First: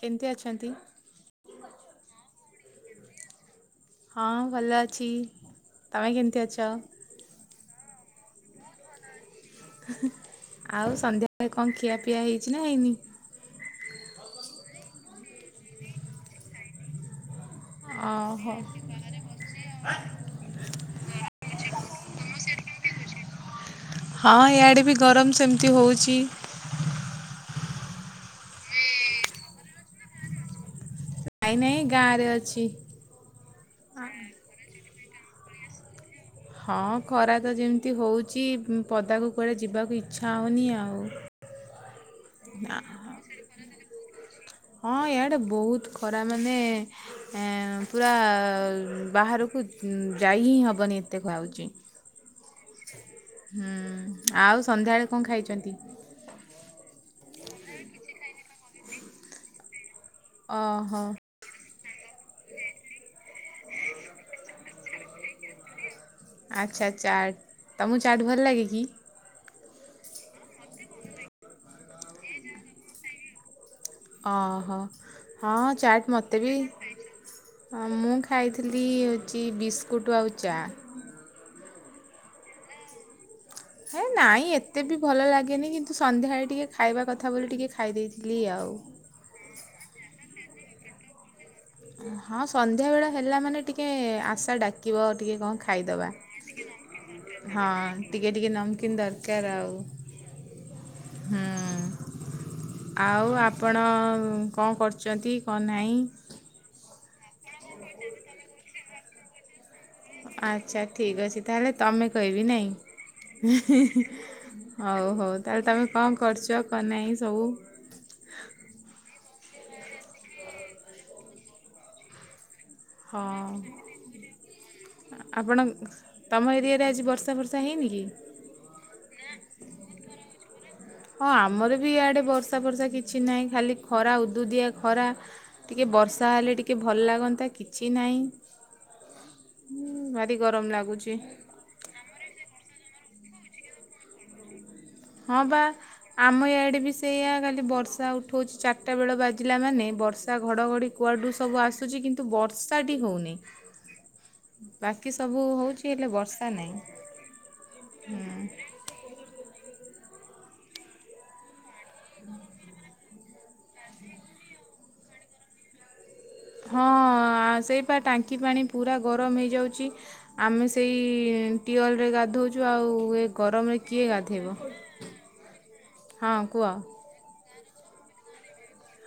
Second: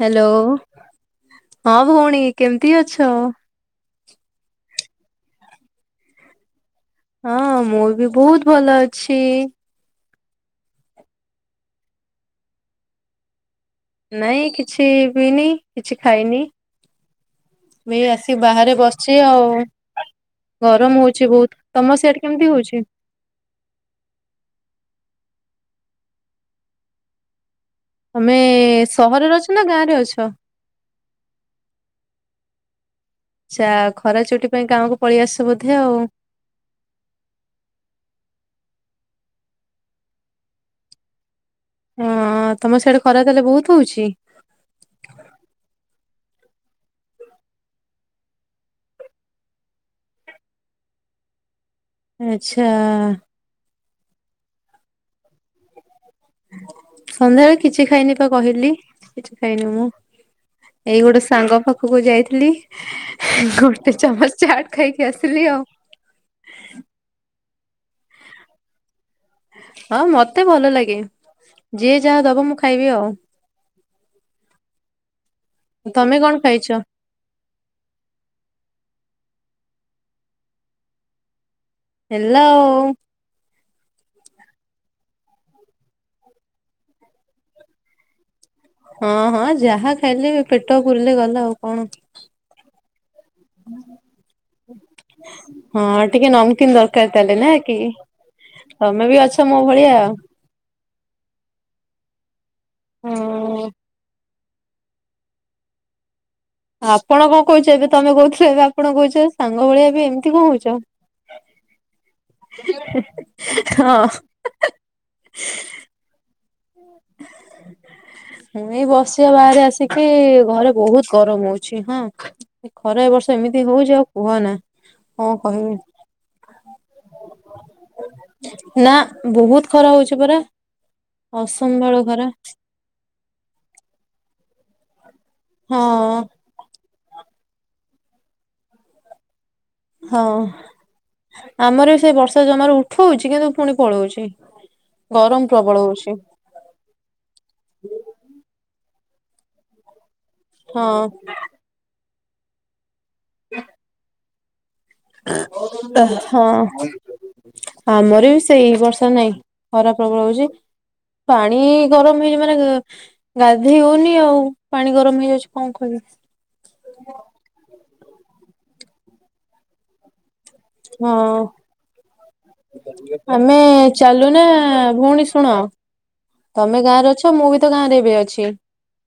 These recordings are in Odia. କେମିତି ହେଲୋ। ଅଛନ୍ତି? ହଁ ଭଉଣୀ କେମିତି ଅଛ? ହଁ ଭଲ ଅଛି। ତୋମେ କେମିତି ଅଛ? ହଁ ମୁଁ ବି ବହୁତ ଭଲ ଅଛି। ଆଉ ସନ୍ଧ୍ୟାବେଳେ କଣ ଖିଆ ପିଆ ହେଇଛି ନା ହେଇନି? ନାଇଁ କିଛି ପିଇନି, କିଛି ଖାଇନି। ମୁଁ ଏଇ ଆସି ଓହୋ। ବାହାରେ ବସିଛି ଆଉ। ଗରମ ହୋଉଛି ବହୁତ। ତୋମ ସିଆଡେ କେମିତି ହୋଉଛି? ହଁ ଇଆଡ଼େ ବି ଗରମ ସେମିତି ହୋଉଛି। ତୋମେ ସହରରେ ଅଛ ନା ଗାଁରେ ଅଛ? ନାଇଁ ନାଇଁ ଗାଁ ରେ ଅଛି। ଛା ଖରା ଛୁଟି ପାଇଁ ଗାଁକୁ ପଳେଇ ଆସିଛ ବୋଧେ ଆଉ? ହଁ ଖରା ତ ଯେମିତି ହଉଚି ଉଁ, ପଦାକୁ କୁଆଡ଼େ ଯିବାକୁ ଇଚ୍ଛା ହଉନି ଆଉ। ହଁ ନା ତୋମ ସିଆଡ଼େ ଖରା ତାହେଲେ ବହୁତ ହୋଉଛି? ହଁ ଇଆଡେ ବହୁତ ଖରା ମାନେ ଏଁ, ପୁରା ବାହାରକୁ ଉଁ, ଯାଇ ହିଁ ହବନି ଏତେ ଖରା ହଉଚି। ଆଚ୍ଛା। ହୁଁ, ଆଉ ସନ୍ଧ୍ୟାବେଳେ କଣ ଖାଇଛନ୍ତି? ସନ୍ଧ୍ୟାବେଳେ କିଛି ଖାଇନି ପା କହିଲି, କିଛି ଖାଇନି ମୁଁ, ଏଇ ଓହୋ ଗୋଟେ ସାଙ୍ଗ ପା ଖକୁ ଯାଇଥିଲି, ଗୋଟେ ଚାମଚ ଚାଟ୍ ଖାଇକି ଆସିଲି ଆଉ। ଆଚ୍ଛା ଚାଟ୍, ତୋମକୁ ଚାଟ୍ ଭଲ ଲାଗେ କି? ହଁ ମୋତେ ଭଲ ଲାଗେ, ଯିଏ ଯାହା ଦବ ମୁଁ ଖାଇବି ଆଉ। ଅଁ, ହଁ, ହଁ ଚାଟ୍ ତମେ କଣ ମୋତେ ବି ଖାଇଛ? ହଁ ମୁଁ ଖାଇଥିଲି ଚି- ବିସ୍କୁଟ୍ ଆଉ ଚା। ହେଲୋ। ହେ ନାଇଁ ଏତେ ବି ଭଲ ଲାଗେନି କିନ୍ତୁ ସନ୍ଧ୍ୟାବେଳେ ଟିକେ ଖାଇବା କଥା ବୋଲି ଟିକେ ଖାଇ ଦେଇଥିଲି ଆଉ। ହଁ, ହଁ ଯାହା ଖାଇଲେ ବି ପେଟ ପୁରିଲେ ଗଲା ଆଉ କଣ। ହଁ ସନ୍ଧ୍ୟାବେଳ ହେଲା ମାନେ ଏ ଟିକେ ଆଶା ଡାକିବ ଟିକେ କଣ ହଁ ଖାଇଦବା ଟିକେ ନମକିନ୍ ଦରକାର ତାହେଲେ ନା କି ହଁ। ଟିକେ ଟିକେ ନମ୍ କିନ୍ ତମେ ବି ଅଛ ଦରକାର ମୋ ଆଉ ଭଳିଆ ହୁଁ,। ଆଉ ହଁ। ଆପଣ ଉଁ, କଣ କରୁଚନ୍ତି କଣ ନାହିଁ? ଆପଣ କଣ କହୁଛନ୍ତି ତୋମେ କହୁଥିଲେ ଏବେ ଆପଣ କହୁଛ। ସାଙ୍ଗ ଭଳିଆ ବି ଏମିତି କଣ ହଉଛ ଆଚ୍ଛା ଠିକ୍ ଅଛି ତାହେଲେ ତୋମେ କହିବି ନାଇଁ? ହଁ। ହଉ ହଉ, ତାହେଲେ ତୋମେ କଣ କରୁଚ କଣ ନାହିଁ ସବୁ? ମୁଁ ଏଇ ବସିଛି ଆଉ ବାହାରେ ଆସିକି ଘରେ ବହୁତ ଗରମ ହଉଛି ହଁ,। ଖରା ଏବର୍ଷ ହଁ ଏମିତି ହଉଛି ଆଉ କୁହନା। କଣ ଆପଣ କହିବି ତୋମ ଏରିଆରେ ଆଜି ବର୍ଷା ଫର୍ଷା ହେଇନି କି? ନା ବହୁତ ଖରା ହଉଛି ପରା। ହଁ ଆମର ବି ଅସମ୍ଭାଳ ଇଆଡେ ଖରା ବର୍ଷା ଫର୍ଷା କିଛି ନାହିଁ ଖାଲି ଖରା, ଉଦୁଉଦିଆ ଖରା। ଟିକେ ହଁ। ବର୍ଷା ହେଲେ ଟିକେ ଭଲ ଲାଗନ୍ତା, କିଛି ନାହିଁ। ହୁଁ, ହଁ ଭାରି ଗରମ ଲାଗୁଛି। ଆମର ବି ସେ ବର୍ଷା ଜମାରୁ ଉଠଉଛି କିନ୍ତୁ ପୁଣି ପଳଉଛି। ହଁ ଗରମ ପା ପ୍ରବଳ ହଉଛି ଆମ ଇଆଡେ ବି ସେଇଆ ଖାଲି ବର୍ଷା ଉଠୋଉଛି ଚାରିଟା ବେଳ ବାଜିଲା ମାନେ ବର୍ଷ ବର୍ଷା ଘଡ଼ଘଡ଼ି ହଁ କୁଆଡୁ ସବୁ ଆସୁଚି କିନ୍ତୁ ବର୍ଷାଟି ହଉନି। ବାକି ସବୁ ହୋଉଛି ହେଲେ ବର୍ଷା ନାଇଁ। ହଁ ଆମର ବି ସେଇ ବର୍ଷା ନାଇଁ। ଖରା ପ୍ରବଳ ହୋଉଛି ପାଣି ଗରମ୍ ହେଇଛିମାନେ ଗାଧେଇ ହୋଉନି ଆଉ ପାଣି ଗରମ୍ ହେଇଯାଉଛି କଣ କହିବୁ? ହଁ ଆଁ ସେଇପା ଟାଙ୍କି ପାଣି ପୁରା ଗରମ୍ ହେଇଯାଉଚି ଆମେ ସେ ହଁ ଆଉ ଏ ଆମେ ଗରମରେ କିଏ ଚାଲୁ ନା ଗାଧେଇବ। ଭଉଣୀ ଶୁଣ? ହଁ କୁହ ତମେ ଗାଁରେ ଅଛ ମୁଁ ବି ତ ଗାଁରେ ଏବେ ଅଛି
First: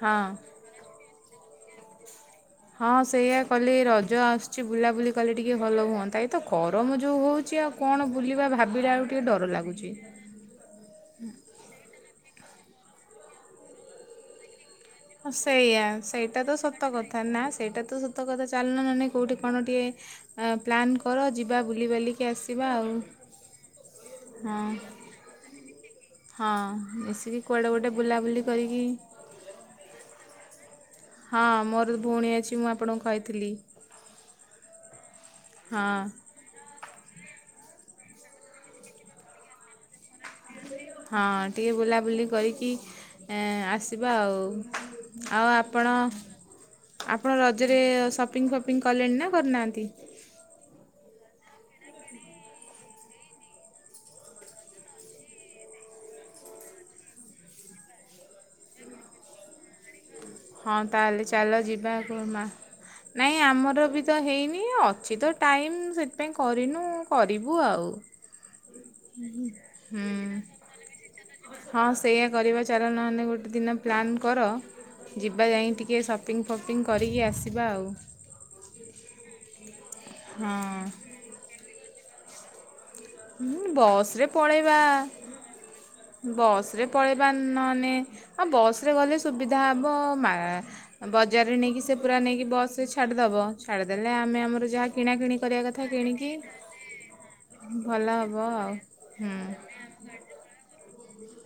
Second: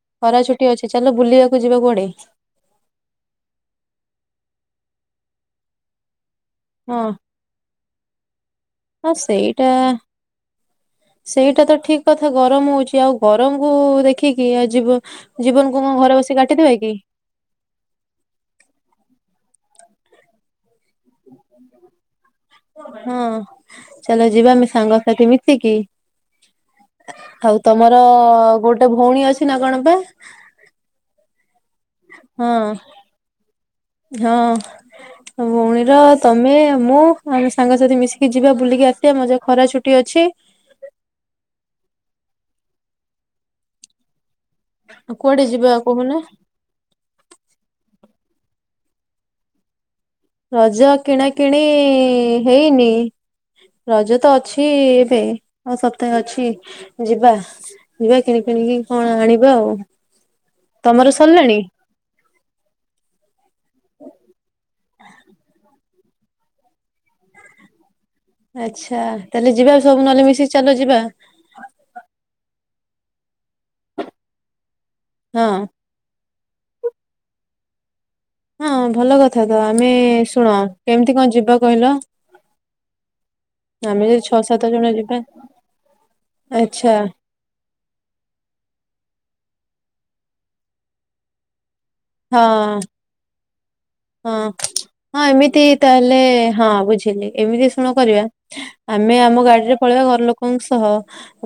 ହଁ। ଖରା ଛୁଟି ଅଛି ଚାଲ ବୁଲିବାକୁ ଯିବା କୁଆଡ଼େ? ହଁ ସେଇୟା କଲେ ରଜ ଆସୁଛି ବୁଲାବୁଲି କଲେ ଟିକେ ଭଲ ହୁଅନ୍ତା। ଏ ତ ଗରମ୍ ହଁ ଯୋଉ ହୋଉଚି ଆଉ କଣ ବୁଲିବା ଭାବିଲାଆଳୁକୁ ହଁ ଟିକେ ଡର ସେଇଟା ଲାଗୁଚି। ସେଇଟା ତ ଠିକ୍ କଥା ଗରମ୍ ହୋଉଛି ଆଉ ଗରମକୁ ଦେଖିକି ଆଜି ବ ଜୀବନ୍ କୁ କଣ ଘରେ ବସିକି କାଟିଦେବା କି? କାହିଁକି ନା ସେଇଟା ତ ସତ କଥା ଚାଲୁନ ନହେଲେ ନାହିଁ କେଉଁଠି କଣ ଟିକେ ପ୍ଲାନ୍ କର ଯିବା ବୁଲିି ବାଲିକି ଆସିବା। ଆଉ ହଁ ଚାଲ ଯିବା ହଁ। ସାଙ୍ଗ ସାଥୀ ମିଶିକି। ହଁ ମିଶିକି କୁଆଡ଼େ ଗୋଟେ ବୁଲା ବୁଲି କରିକି ଣୀ ଅଛି ନା କଣ ପା? ହଁ ମୋର୍ ଭଉଣୀ ହଁ ଅଛି ମୁଁ ଆପଣଙ୍କୁ କହି ଥିଲି। ହଁ ତମ ଭଉଣୀର ହଁ ତମ ଆମେ ମୁଁ ଆମ ସାଙ୍ଗସାଥୀ ମିଶିକି ଯିବା ବୁଲିକି ଆସିବା ମଜା ଖରା ଛୁଟି ଅଛି। ହଁ ଟିକେ ବୁଲାବୁଲି କରିକି ଏ ଆସିବା ଆଉ। କୁଆଡେ ଆଉ ଯିବା ଆପଣ କହୁନ ଆପଣ ରଜରେ ସପିଙ୍ଗି ଫପିଙ୍ଗି କଲେଣି ନା କରି ନାହାନ୍ତି? ରଜ କିଣାକିଣି ହେଇନି। ରଜ ତ ଅଛି ଏବେ ଆଉ ସପ୍ତାହେ ଅଛି ଯିବା। ଯିବା କିଣି କିଣିକି କଣ ଆଣିବା ଆଉ। ହଁ ତମର ତାହେଲେ ସରିଲାଣି? ଚାଲ ଯିବା କୋଉ ମା ନାଇଁ ଆମର ବି ତ ହେଇନି ଅଛି ତ ଟାଇମ୍ ସେଥି ପାଇଁ କରିନୁ କରିବୁ ଆଉ। ଆଚ୍ଛା ତାହେଲେ ଯିବା ସବୁ ହୁଁ ନହେଲେ ମିଶିକି ଚାଲ ଯିବା। ହଁ ସେଇୟା କରିବା ଚାଲ ନହେଲେ ନାହିଁ ଗୋଟେ ଦିନ ପ୍ଲାନ୍ କର ଯିବା ହଁ। ଯାଇ ଟିକେ ସପ୍ ସପିଙ୍ଗି ଫପିଙ୍ଗି କରିକି ଆସିବା ଆଉ। ହଁ ଭଲ କଥା ତ ଆମେ ଶୁଣ ହଁ କେମିତି କଣ ଯିବା କହିଲ? ହୁଁ ଆମେ ବସ୍ ଯଦି ରେ ଛଅ ସାତ ପଳେଇବା ଜଣ ଯିବା ବସ୍ ରେ ଆଚ୍ଛା ପଳେଇବା। ନାହେଲେ ହଁ ବସ୍ ରେ ଗଲେ ସୁବିଧା ହବ ମାର୍ ବଜାରରେ ନେଇକି ପୁରା ହଁ ନେଇକି ବସ୍ ଯଦି ଛାଡିଦବ ଛାଡିଦେଲେ ଆହୁରି ବଢ଼ିଆ। ହଁ ହଁ ଏମିତି ତାହେଲେ ହଁ ବୁଝିଲି ଏମିତି କଣ ଭଲ କରିବା ହେବ ଆଉ ଆମେ ହୁଁ ଆମ ଗାଡ଼ିରେ ପଳେଇବା ଘର ଲୋକଙ୍କୁ ଓଃ ହୋ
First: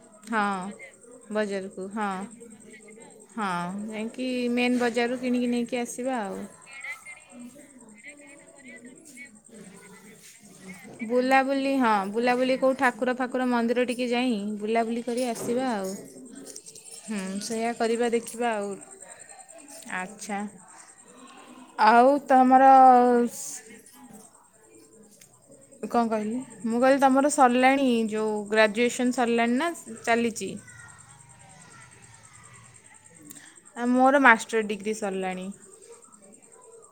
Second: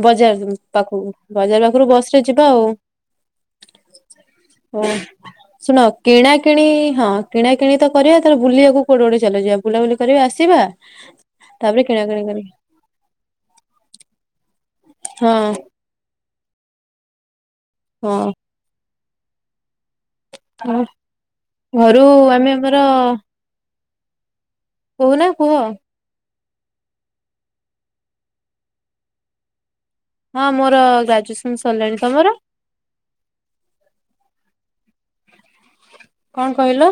ବଜାରରୁ ହଁ ପାଖକୁ ବଜାର ବଜାରକୁ ଉପରୁ ବସ୍ ହଁ ରେ ଯିବା ଆଉ। ହଁ ଯାଇକି ମେନ୍ ହୁଁ ବଜାରରୁ କିଣିକି ନେଇକି ଶୁଣ ଆସିବା କିଣା ଆଉ କିିଣି ହଁ। କିଣା କିଣି ତ କରିବା ଚାଲ ବୁଲିବାକୁ କୋଉଠି କୁ ଗୋଟେ ଚାଲ ଯିବା। ବୁଲା ବୁଲି କରିବା ଆସିବା ବୁଲାବୁଲି ତାପରେ ହଁ କିଣାକିଣି ବୁଲାବୁଲି କରିବା। କେଉଁ ଠାକୁର ଫାକୁର ମନ୍ଦିର ଟିକେ ଯାଇ ବୁଲାବୁଲି କରି ଆସିବା ଆଉ। ହୁଁ ସେଇୟା କରିବା ହଁ ଦେଖିବା ଆଉ ଆଚ୍ଛା। ହଁ। ଘରୁ ଆଉ ଆମେ ତମର ଆମର କହୁନା କୁହ? କଣ କହିଲେ ମୁଁ କହିଲି ତମର ସରିଲାଣି ଯୋଉ ଗ୍ରାଜୁଏସନ୍ ସରିଲାଣି ନା? ହଁ ଚାଲିଛି? ମୋର ଗ୍ରାଜୁଏସନ୍ ସରିଲାଣି ତମର? ଆଉ ମୋର ମାଷ୍ଟର୍ ଡିଗ୍ରୀ ସରିଲାଣି। କଣ କହିଲ?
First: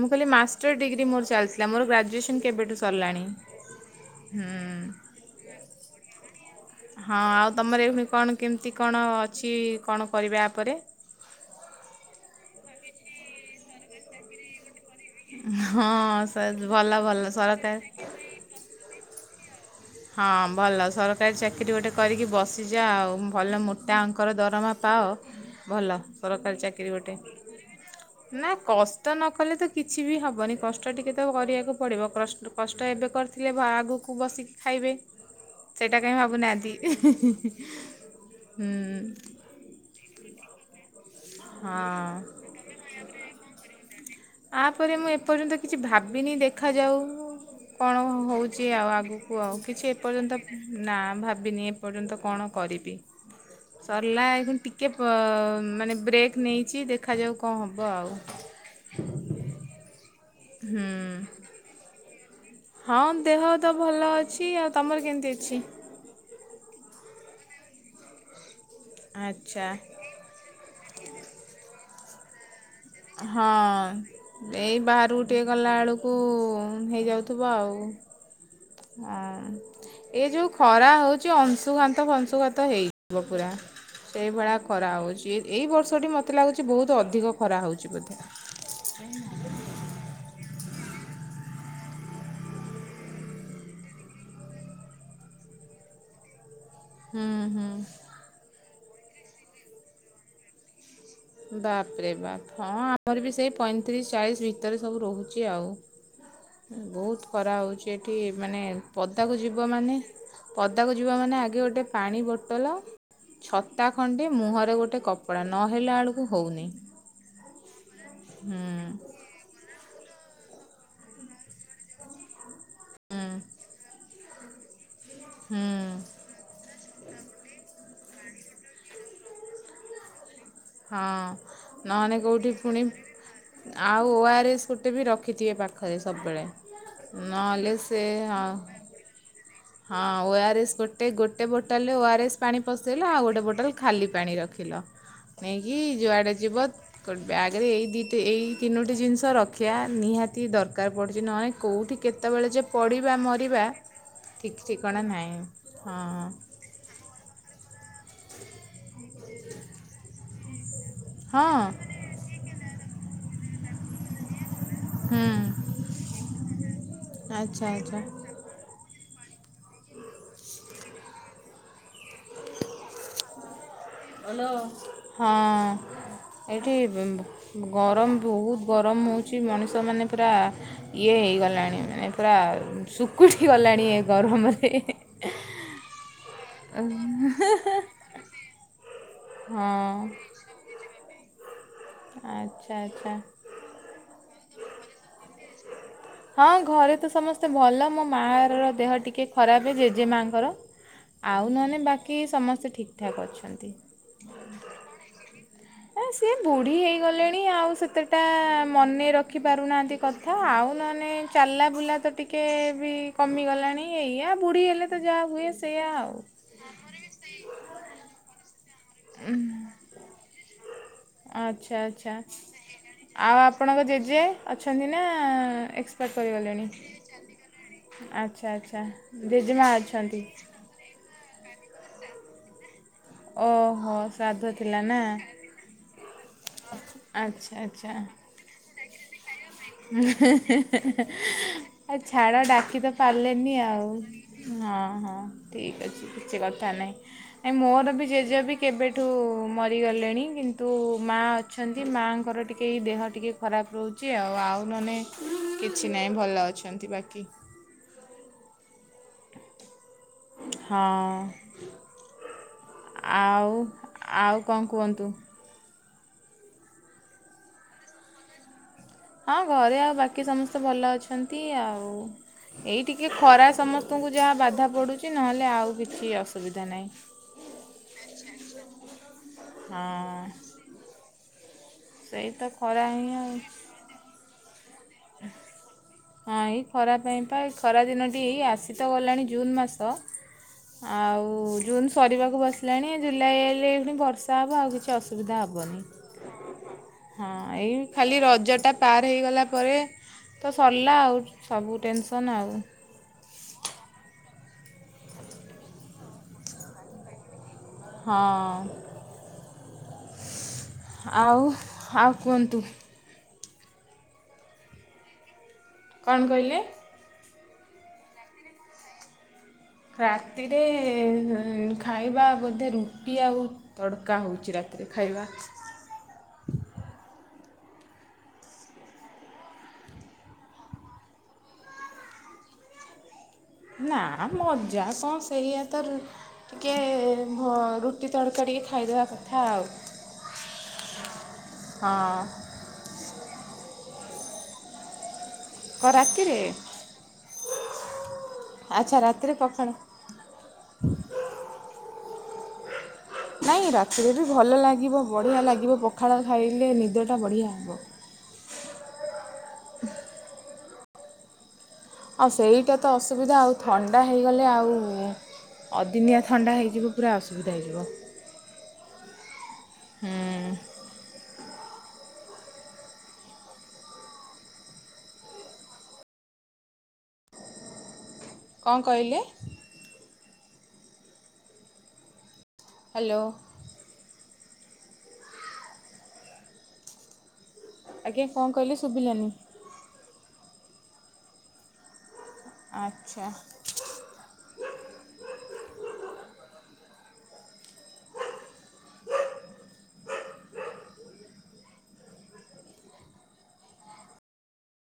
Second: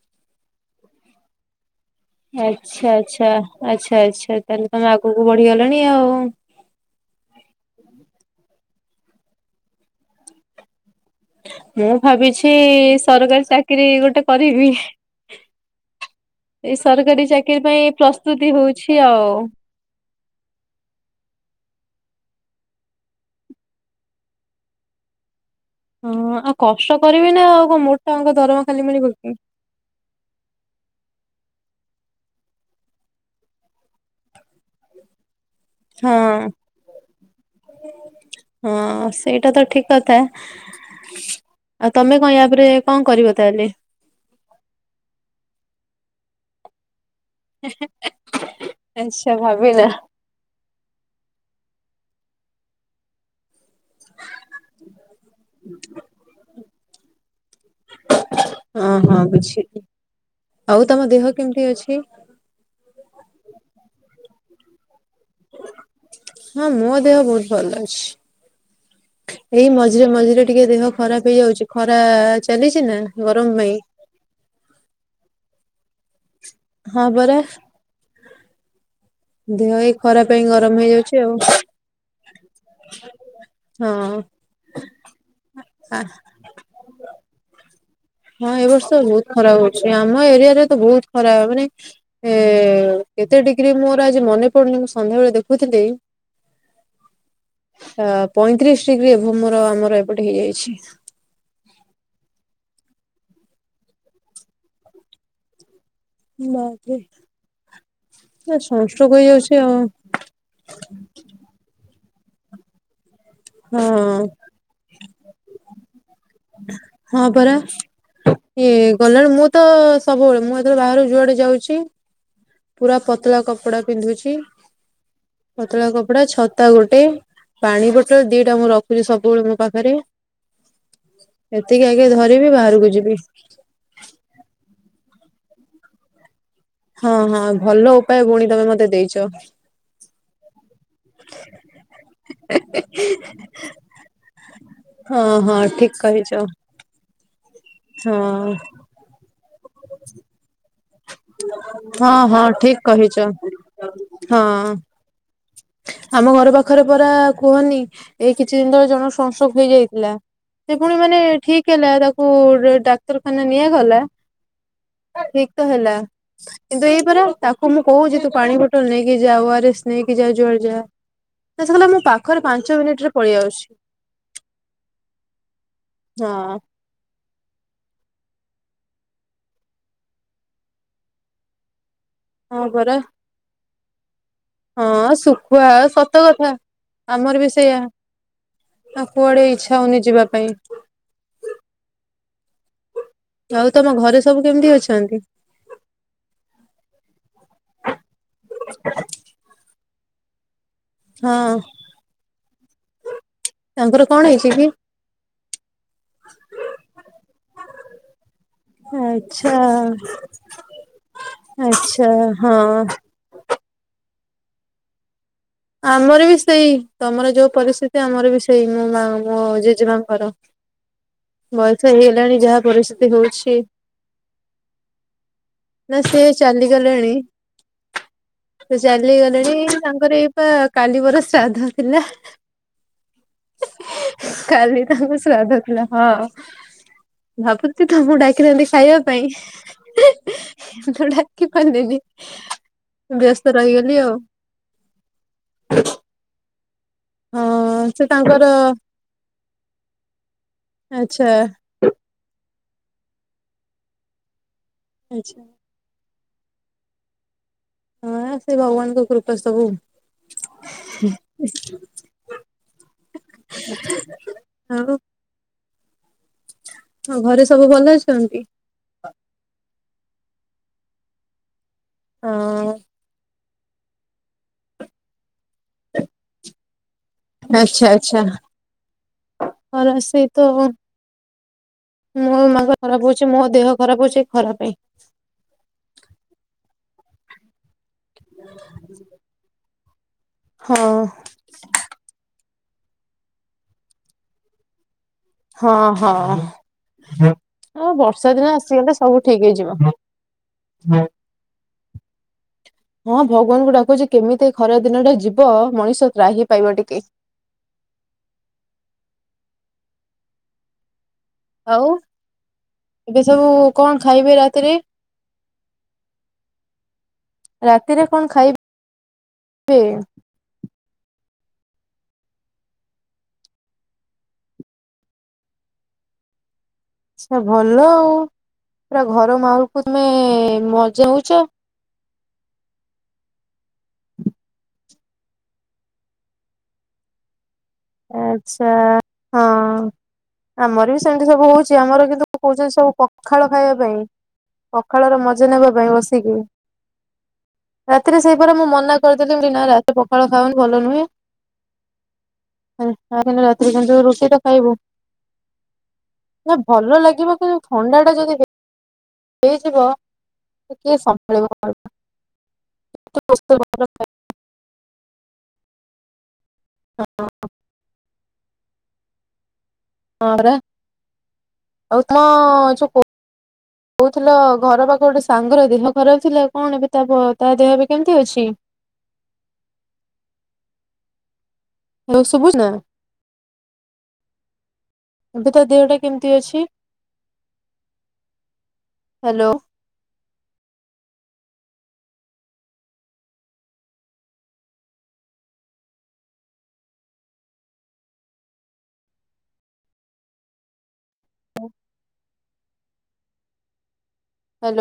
ମୁଁ କହିଲି ମାଷ୍ଟେର୍ ଡିଗ୍ରୀ ମୋର ଚାଲିଥିଲା, ମୋର ଗ୍ରାଜ ଆଚ୍ଛା ଆଚ୍ଛା ଆଚ୍ଛା ଆଚ୍ଛା, ତାହେଲେ ତମେ ହୁଁ। ଆଗକୁ ବଢିଗଲଣି ଆଉ। ହଁ ଆଉ ତମର ଏ ପୁଣି କଣ କେମିତି କଣ ଅଛି, କଣ କରିବେ ଆ ପରେ? ମୁଁ ଭାବିଛି ସରକାରୀ ଚାକିରି ଗୋଟେ କରିବି। ହଁ ସର୍ ଏଇ ଭଲ ସରକାରୀ ଭଲ ଚାକିରି ପାଇଁ ସରକାର ପ୍ରସ୍ତୁତି ହଉଛି ଆଉ। ହଁ ଭଲ ସରକାରୀ ଚାକିରି ଗୋଟେ କରିକି ବସିଯା ଆଉ, ଭଲ ମୋଟା ଅଙ୍କର ଦରମା ପାଅ ଭଲ ହଁ ଆଉ ସରକାରୀ ଚାକିରି କଷ୍ଟ ଗୋଟେ, କରିବି ନା ଆଉ କଣ ମୋଟା ଅଙ୍କ ନା ଦରମା ଖାଲି କଷ୍ଟ ମିଳିବ କି? ନ କଲେ ତ କିଛି ବି ହବନି କଷ୍ଟ ଟିକେ ତ କରିବାକୁ ପଡ଼ିବ, କଷ୍ଟ କଷ୍ଟ ଏବେ କରିଥିଲେ ଆଗକୁ ବସିକି ଖାଇବେ, ସେଇଟା କାଇଁ ହଁ ଭାବୁନାହାନ୍ତି ହୁଁ। ଏଇଟା ତ ଠିକ କଥା, ଆଉ ହଁ ତମେ କଣ ୟାପରେ କଣ କରିବ ତାହେଲେ? ଆପରେ ମୁଁ ଏପର୍ଯ୍ୟନ୍ତ କିଛି ଭାବିନି, ଦେଖାଯାଉ କଣ ହଉଛି ଆଉ ଆଚ୍ଛା ଆଗକୁ ଆଉ, ଭାବିନା କିଛି ଏପର୍ଯ୍ୟନ୍ତ ନା ଭାବିନି ଏପର୍ଯ୍ୟନ୍ତ କଣ କରିବି? ସରିଲା ଏ ଟିକେ ପ, ମାନେ ବ୍ରେକ୍ ନେଇଛି ଦେଖାଯାଉ କଣ ହବ ଆଉ? ଅଁ- ହଁ ବୁଝିଲି, ଆଉ ହୁଁ ତମ ଦେହ କେମିତି ଅଛି? ହଁ ଦେହ ତ ଭଲ ଅଛି। ଆଉ ତମର କେମିତି ଅଛି? ହଁ ମୋ ଦେହ ବହୁତ ଭଲ ଅଛି, ଏଇ ଆଚ୍ଛା ମଝିରେ ମଝିରେ ଟିକେ ଦେହ ଖରାପ ହେଇଯାଉଛି, ଖରା ଚାଲିଛି ନା। ହଁ ଗରମ ପାଇଁ। ଏଇ ବାହାରକୁ ଟିକେ ଗଲାବେଳକୁ ହଁ ପରା ହେଇଯାଉଥିବ ଆଉ। ଆ। ଦେହ ଏଇ ଖରା ଏ ପାଇଁ ଯୋଉ ଗରମ ଖରା ହେଇଯାଉଛି ହଉଛି, ଆଉ ଅଂଶୁଘାନ୍ତ ଫଶୁଘାନ୍ତ ହେଇଯିବ ପୁରା। ସେଇଭଳିଆ ଖରା ହଉଛି, ଏଇ ହଁ। ବର୍ଷଟି ମତେ ଲାଗୁଛି ବହୁତ ଅଧିକ ଖରା ହଉଛି ବୋଧେ? ହଁ ଏବର୍ଷ ବହୁତ ଖରା ହଉଚି, ଆମ ଏରିଆରେ ତ ବହୁତ ଖରା ମାନେ ଏ କେତେ ଡିଗ୍ରୀ ମୋର ଆଜି ମନେ ପଡୁନି, ମୁଁ ସନ୍ଧ୍ୟାବେଳେ ଦେଖୁଥିଲି। ହୁଁ- ହୁଁ। ଅଁ ପଇଁତିରିଶ ଡିଗ୍ରୀ ଏଭବ ମୋର, ଆମର ଏପଟେ ହେଇଯାଇଚି। ବାପରେ ବାପ, ହଁ ଆମର ବି ସେଇ ପଇଁତିରିଶ ଚାଳିଶ ଭିତରେ ସବୁ ରହୁଛି ଆଉ। ବାପରେ ବହୁତ ଖରା ହଉଚି ଏଠି, ମାନେ ସନଷ୍ଟ୍ରୋକ ପଦାକୁ ହେଇଯାଉଛି ଯିବ ଆଉ ମାନେ ପଦାକୁ ଯିବ ମାନେ, ଆଗେ ଗୋଟେ ପାଣି ବୋଟଲ ଛତା ହଁ ଖଣ୍ଡେ ମୁହଁରେ ଗୋଟେ କପଡା, ନହେଲା ବେଳକୁ ହେଉନି ହଁ ପରା, ହୁଁ ଇଏ ଗଲାଣି ମୁଁ ତ ସବୁବେଳେ, ମୁଁ ଯେତେବେଳେ ବାହାରକୁ ଯୁଆଡେ ଯାଉଚି ପୁରା ହୁଁ ପତଳା କପଡା ପିନ୍ଧୁଚି। ହୁଁ ପତଳା କପଡା, ଛତା ଗୋଟେ, ପାଣି ବଟ ମାତ୍ର ଦିଟା ମୁଁ ରଖୁଛି ସବୁବେଳେ ମୋ ପାଖରେ। ହଁ ଏତିକି ଆଗେ ନହେଲେ କେଉଁଠି ଧରିବି ପୁଣି ବାହାରକୁ ଯିବି। ଆଉ ଓ ଆର୍ ଏସ ଗୋଟେ ବି ରଖିଥିବେ ପାଖରେ ସବୁବେଳେ। ହଁ- ହଁ ନହେଲେ ଭଲ ସେ ଉପାୟ ଭଉଣୀ ହଁ ତମେ ମତେ ଦେଇଚ। ହଁ ଓ ଆର୍ ଏସ ଗୋଟେ ଗୋଟେ ବୋଟଲରେ ଓ ଆର୍ ଏସ ପାଣି ପଶେଇଲ, ଆଉ ଗୋଟେ ବୋଟଲ ଖାଲି ପାଣି ରଖିଲ। ହଁ ହଁ ନେଇକି ଠିକ କହିଛ ଯୁଆଡେ ଯିବ ବ୍ୟାଗରେ ଏଇ ଦିଇ ତି ଏଇ ହଁ ତିନୋଟି ଜିନିଷ ରଖିଆ, ନିହାତି ଦର ଦରକାର ପଡୁଛି, ନହେଲେ କୋଉଠି ହଁ ହଁ କେତେବେଳେ ଯେ ଠିକ କହିଛ ପଡିବା ମରିବା ଠିକ୍ ହଁ ଠିକଣା ନାହିଁ। ହଁ ଆମ ଘର ପାଖରେ ପରା କୁହନି, ଏଇ କିଛି ଦିନ ତଳେ ଜଣ କୁ ସଂଷ୍ଟୋକ ହେଇଯାଇଥିଲା। ସେ ପୁଣି ମାନେ ହଁ ଠିକ୍ ହେଲା, ତାକୁ ଡାକ୍ତରଖାନା ନିଆଗଲା। ଠିକ୍ ତ ହୁଁ ହେଲା, କିନ୍ତୁ ଏଇପରା ଆଚ୍ଛା ତାକୁ ମୁଁ ଆଚ୍ଛା। କହୁଚି ତୁ ପାଣି ବୋଟଲ ନେଇକି ଯାଉ ଓ ଆର ଏସ ନେଇକି ଯା ଯୁଆଡେ ଯା ନା ସେ କହିଲା ମୋ ପାଖରେ ପାଞ୍ଚ ମିନିଟ ରେ ପଳେଇ ଆସୁଛି। ହଁ ହଁ ଏଇଠି ବେ ବ ଗରମ୍ ବହୁତ୍ ଗରମ୍ ହୋଉଛି ମଣିଷମାନେ ପୁରା ଇଏ ହେଇଗଲାଣି ମାନେ ପୁରା ହଁ ପରା ସୁଖୁଠି ଗଲାଣି ଏ ଗରମରେ। ହଁ ଶୁଖୁଆ ଆଉ ସତ କଥା। ଆମର ବି ସେଇଆ। [unintelligible] ଆଉ କୁଆଡେ ଇଚ୍ଛା ହଉନି ଯିବା ପାଇଁ। ଆଚ୍ଛା ଆଚ୍ଛା। ଆଉ ତମ ଘରେ ସବୁ କେମିତି ଅଛନ୍ତି। ହଁ ଘରେ ତ ସମସ୍ତେ ଭଲ ମୋ ମା ର ଦେହ ଟିକେ ଖରାପ୍ ଜେଜେମାଙ୍କର ଆଉ ହଁ ନହେଲେ ବାକି ସମସ୍ତେ ଠିକ୍ ଠାକ୍ ଅଛୁ। ତାଙ୍କର କଣ ହେଇଛି କି? ହେ ସେଏ ବୁଢୀ ହେଇଗଲେଣି ଆଉ ସେତେଟା ମନେ ରଖି ଆଚ୍ଛା। ପାରୁନାହାନ୍ତି କ ଥା ଆଉ ନହେଲେ ଚାଲା ବୁଲା ଆଚ୍ଛା ତ ଟିକେ ହଁ। ବି କମିଗଲାଣି ଏଇଆ ବୁଢ଼ୀ ହେଲେ ତ ଯାହା ହୁଏ ସେ ଆମର ବି ସେଇ ତମର ଯୋଉ ପରିସ୍ଥିତି ଆମର ବି ସେଇ ମୋ ମା ମୋ ଜେଜେମାଙ୍କର। ଆଚ୍ଛା ବୟସ ଆଚ୍ଛା ହେଇଗଲାଣି ଯାହା ପରିସ୍ଥିତି ଆଉ ହଉଛି ଆପଣଙ୍କ ଜେଜେ ଅଛନ୍ତି ନା ଏ ନା ଏକ୍ସପାୟାଡ ସେ କରିଗଲେଣି ଚାଲିଗଲେଣି ଆଚ୍ଛା ଆଚ୍ଛା ଜେଜେମା ଅଛନ୍ତି। ର କାଲି ପରା ଶ୍ରାଦ୍ଧ ଥିଲା। ଓହୋ ଶ୍ରାଦ୍ଧ କାଲି ଥିଲା ନା। ତାଙ୍କ ଶ୍ରାଦ୍ଧ ଥିଲା ହଁ। ଆଚ୍ଛା ଭାବୁଥିଲି ଆଚ୍ଛା। ତମକୁ ଡାକିଥାନ୍ତି ଖାଇବା ପାଇଁ [unintelligible] ଡାକିପାରିଲିନି। ଛାଡ ଡାକି ତ ପାରିଲେନି ଆଉ। ହଁ ହଁ ଠିକ୍ ଅଛି କିଛି କଥା ନାହିଁ ଏ ମୋର ହଁ ସେ ବି ଜେଜେ ତାଙ୍କର ବି କେବେ ଠୁ ମରିଗଲେଣି କିନ୍ତୁ ମା ଆଚ୍ଛା ଅଛନ୍ ନ୍ତୀ ମାଆଙ୍କର ଟିକେ ଏଇ ଦେହ ଟିକେ ଖରାପ୍ ରହୁଛି ଆଉ ଆଉ ନନେ ଆଚ୍ଛା। କିଛି ନାହିଁ ଭଲ ଅଛନ୍ତି ବାକି। ହଁ ସେ ଭଗବାନଙ୍କ କୃପା ସବୁ। ହଁ ଆଉ ଆଉ କଣ କୁହନ୍ତୁ। ଆଉ ଘରେ ସବୁ ଭଲ ଅଛନ୍ତି। ହଁ ଘରେ ଆଉ ବାକି ସମସ୍ତେ ଭଲ ଅଛନ୍ତି ଆଉ ହଁ ଏଇ ଟିକେ ଖରା ସମସ୍ ସ୍ତଙ୍କୁ ଯାହା ବାଧା ପଡୁଛି ନହେଲେ ଆଉ କିଛି ଅସୁବିଧା ନାହିଁ। ଆଚ୍ଛା ଆଚ୍ଛା ଖରା ହଁ ସେତ ଅ ସେଇ ମୋ ତ ମାଙ୍କ ଖରା ଖରାପ୍ ହିଁ ହଉଛି ଆଉ ମୋ ଦେହ ଖରାପ୍ ହଉଛି ଖରା ପାଇଁ। ହଁ ଏଇ ଖରା ପାଇଁ ପା ଏ ଖରା ଦିନ ଏଇ ଆସି ତ ଗଲାଣି ଜୁନ୍ ମାସ ହଁ ଆଉ ଓଃ ଜୁନ୍ ସରିବାକୁ ବସିଲାଣି ଜୁଲାଇ ହେଲେ ବି ବର୍ଷା ହବ ଆଉ କିଛି ଅସୁ ହଁ ହଁ ଏଇ ହଁ ଖାଲି ବର୍ଷା ଦିନ ରଜଟା ଆସିଗଲେ ପାର ସବୁ ହେଇଗଲା ଠିକ୍ ପରେ ହେଇଯିବ। ତ ସରିଲା ଆଉ ସବୁ ଟେନ୍ ସନ୍ ଆଉ। ହଁ ଭଗବାନଙ୍କୁ ଡାକୁଛି କେମିତି ଏ ଖରା ଦିନ ଟା ଯିବ ମଣିଷ ତ୍ରାହୀ ପାଇବ ଟିକେ। ହଁ ଆଉ ଆଉ କୁହନ୍ତୁ। ଏବେ ସବୁ କଣ ଖାଇବେ ରାତିରେ। କଣ କହିଲେ। ରାତିରେ କଣ ଖାଇ ବେ। ରାତିରେ ଏ ଖାଇବା ବୋଧେ ରୁଟି ଆଉ ତଡ଼କା ହୋଉଛି ରାତିରେ ଖାଇବା। ଆଚ୍ଛା ଭଲ ଆଉ ପୁରା ଘର ମାହଲ୍ କୁ ତମେ ମଜେଉଚ। ନା ମଜା କଣ ସେଇଆ ତ ରୁ ଟିକେ ଭ ରୁଟ୍ ଆଚ୍ଛା ହଁ ଆମର ବି ସେମିତି ସବୁ ହଉଛି ହଁ ଆମର କିନ୍ତୁ ଆଉ କହୁଛନ୍ତି ସବୁ ପଖାଳ ଖାଇବା ପାଇଁ ପଖାଳ ର ମଜା ନେବା ପାଇଁ ବସିକି। ରାତିରେ ରାତିରେ ସେଇପରା ମୁଁ ମନା ଆଚ୍ଛା ରାତିରେ କରିଦେଲି ମୁଁ କହିଲି ନା ପଖାଳ ରାତି ପଖାଳ ଖାଅନି ଭଲ ନୁହେଁ। ହଉ ତା ଦିନ ନାଇଁ ରାତିରେ କିନ୍ତୁ ବି ରୁଟି ଟା ଭଲ ଖାଇବୁ ଲାଗିବ ବଢ଼ିଆ ଲାଗିବ ପଖାଳ ନା ଖାଇଲେ ଭଲ ନିଦଟା ଲାଗିବ ବଢ଼ିଆ କିନ୍ତୁ ହେବ ଥଣ୍ଡା ଥଣ୍ଡା ଯଦି ହେଇ ହେଇଯିବ ଟିକିଏ ସମ୍ଭାଳିବ [unintelligible] ଆଉ ସେଇଟା ତ ଅସୁବିଧା ଆଉ ଥଣ୍ଡା ହେଇଗଲେ ଆଉ ଅଦିନିଆ ଥଣ୍ଡା ହେଇ ପୁରା ଅସୁବିଧା ହେଇଯିବ ହୁଁ। ହଁ ପରା ଆଉ ତମ ଛୋକୋ କୋଉଥିଲ ଘର ପାଖ ଗୋଟେ ସାଙ୍ଗର ଦେହ ଖରାପ ଥିଲା କଣ ଏବେ ତା ପ ତା ଦେହ ଏବେ କେମିତି ଅଛି? କଣ କହିଲେ? ଆଉ ଶୁବୁଚି ନା? ହ୍ୟାଲୋ। ଏବେ ତା ଦେହଟା କେମିତି ଅଛି? ଆଜ୍ଞା କଣ କହିଲେ ଶୁଭିଲାନି? ହ୍ୟାଲୋ। ଆଚ୍ଛା।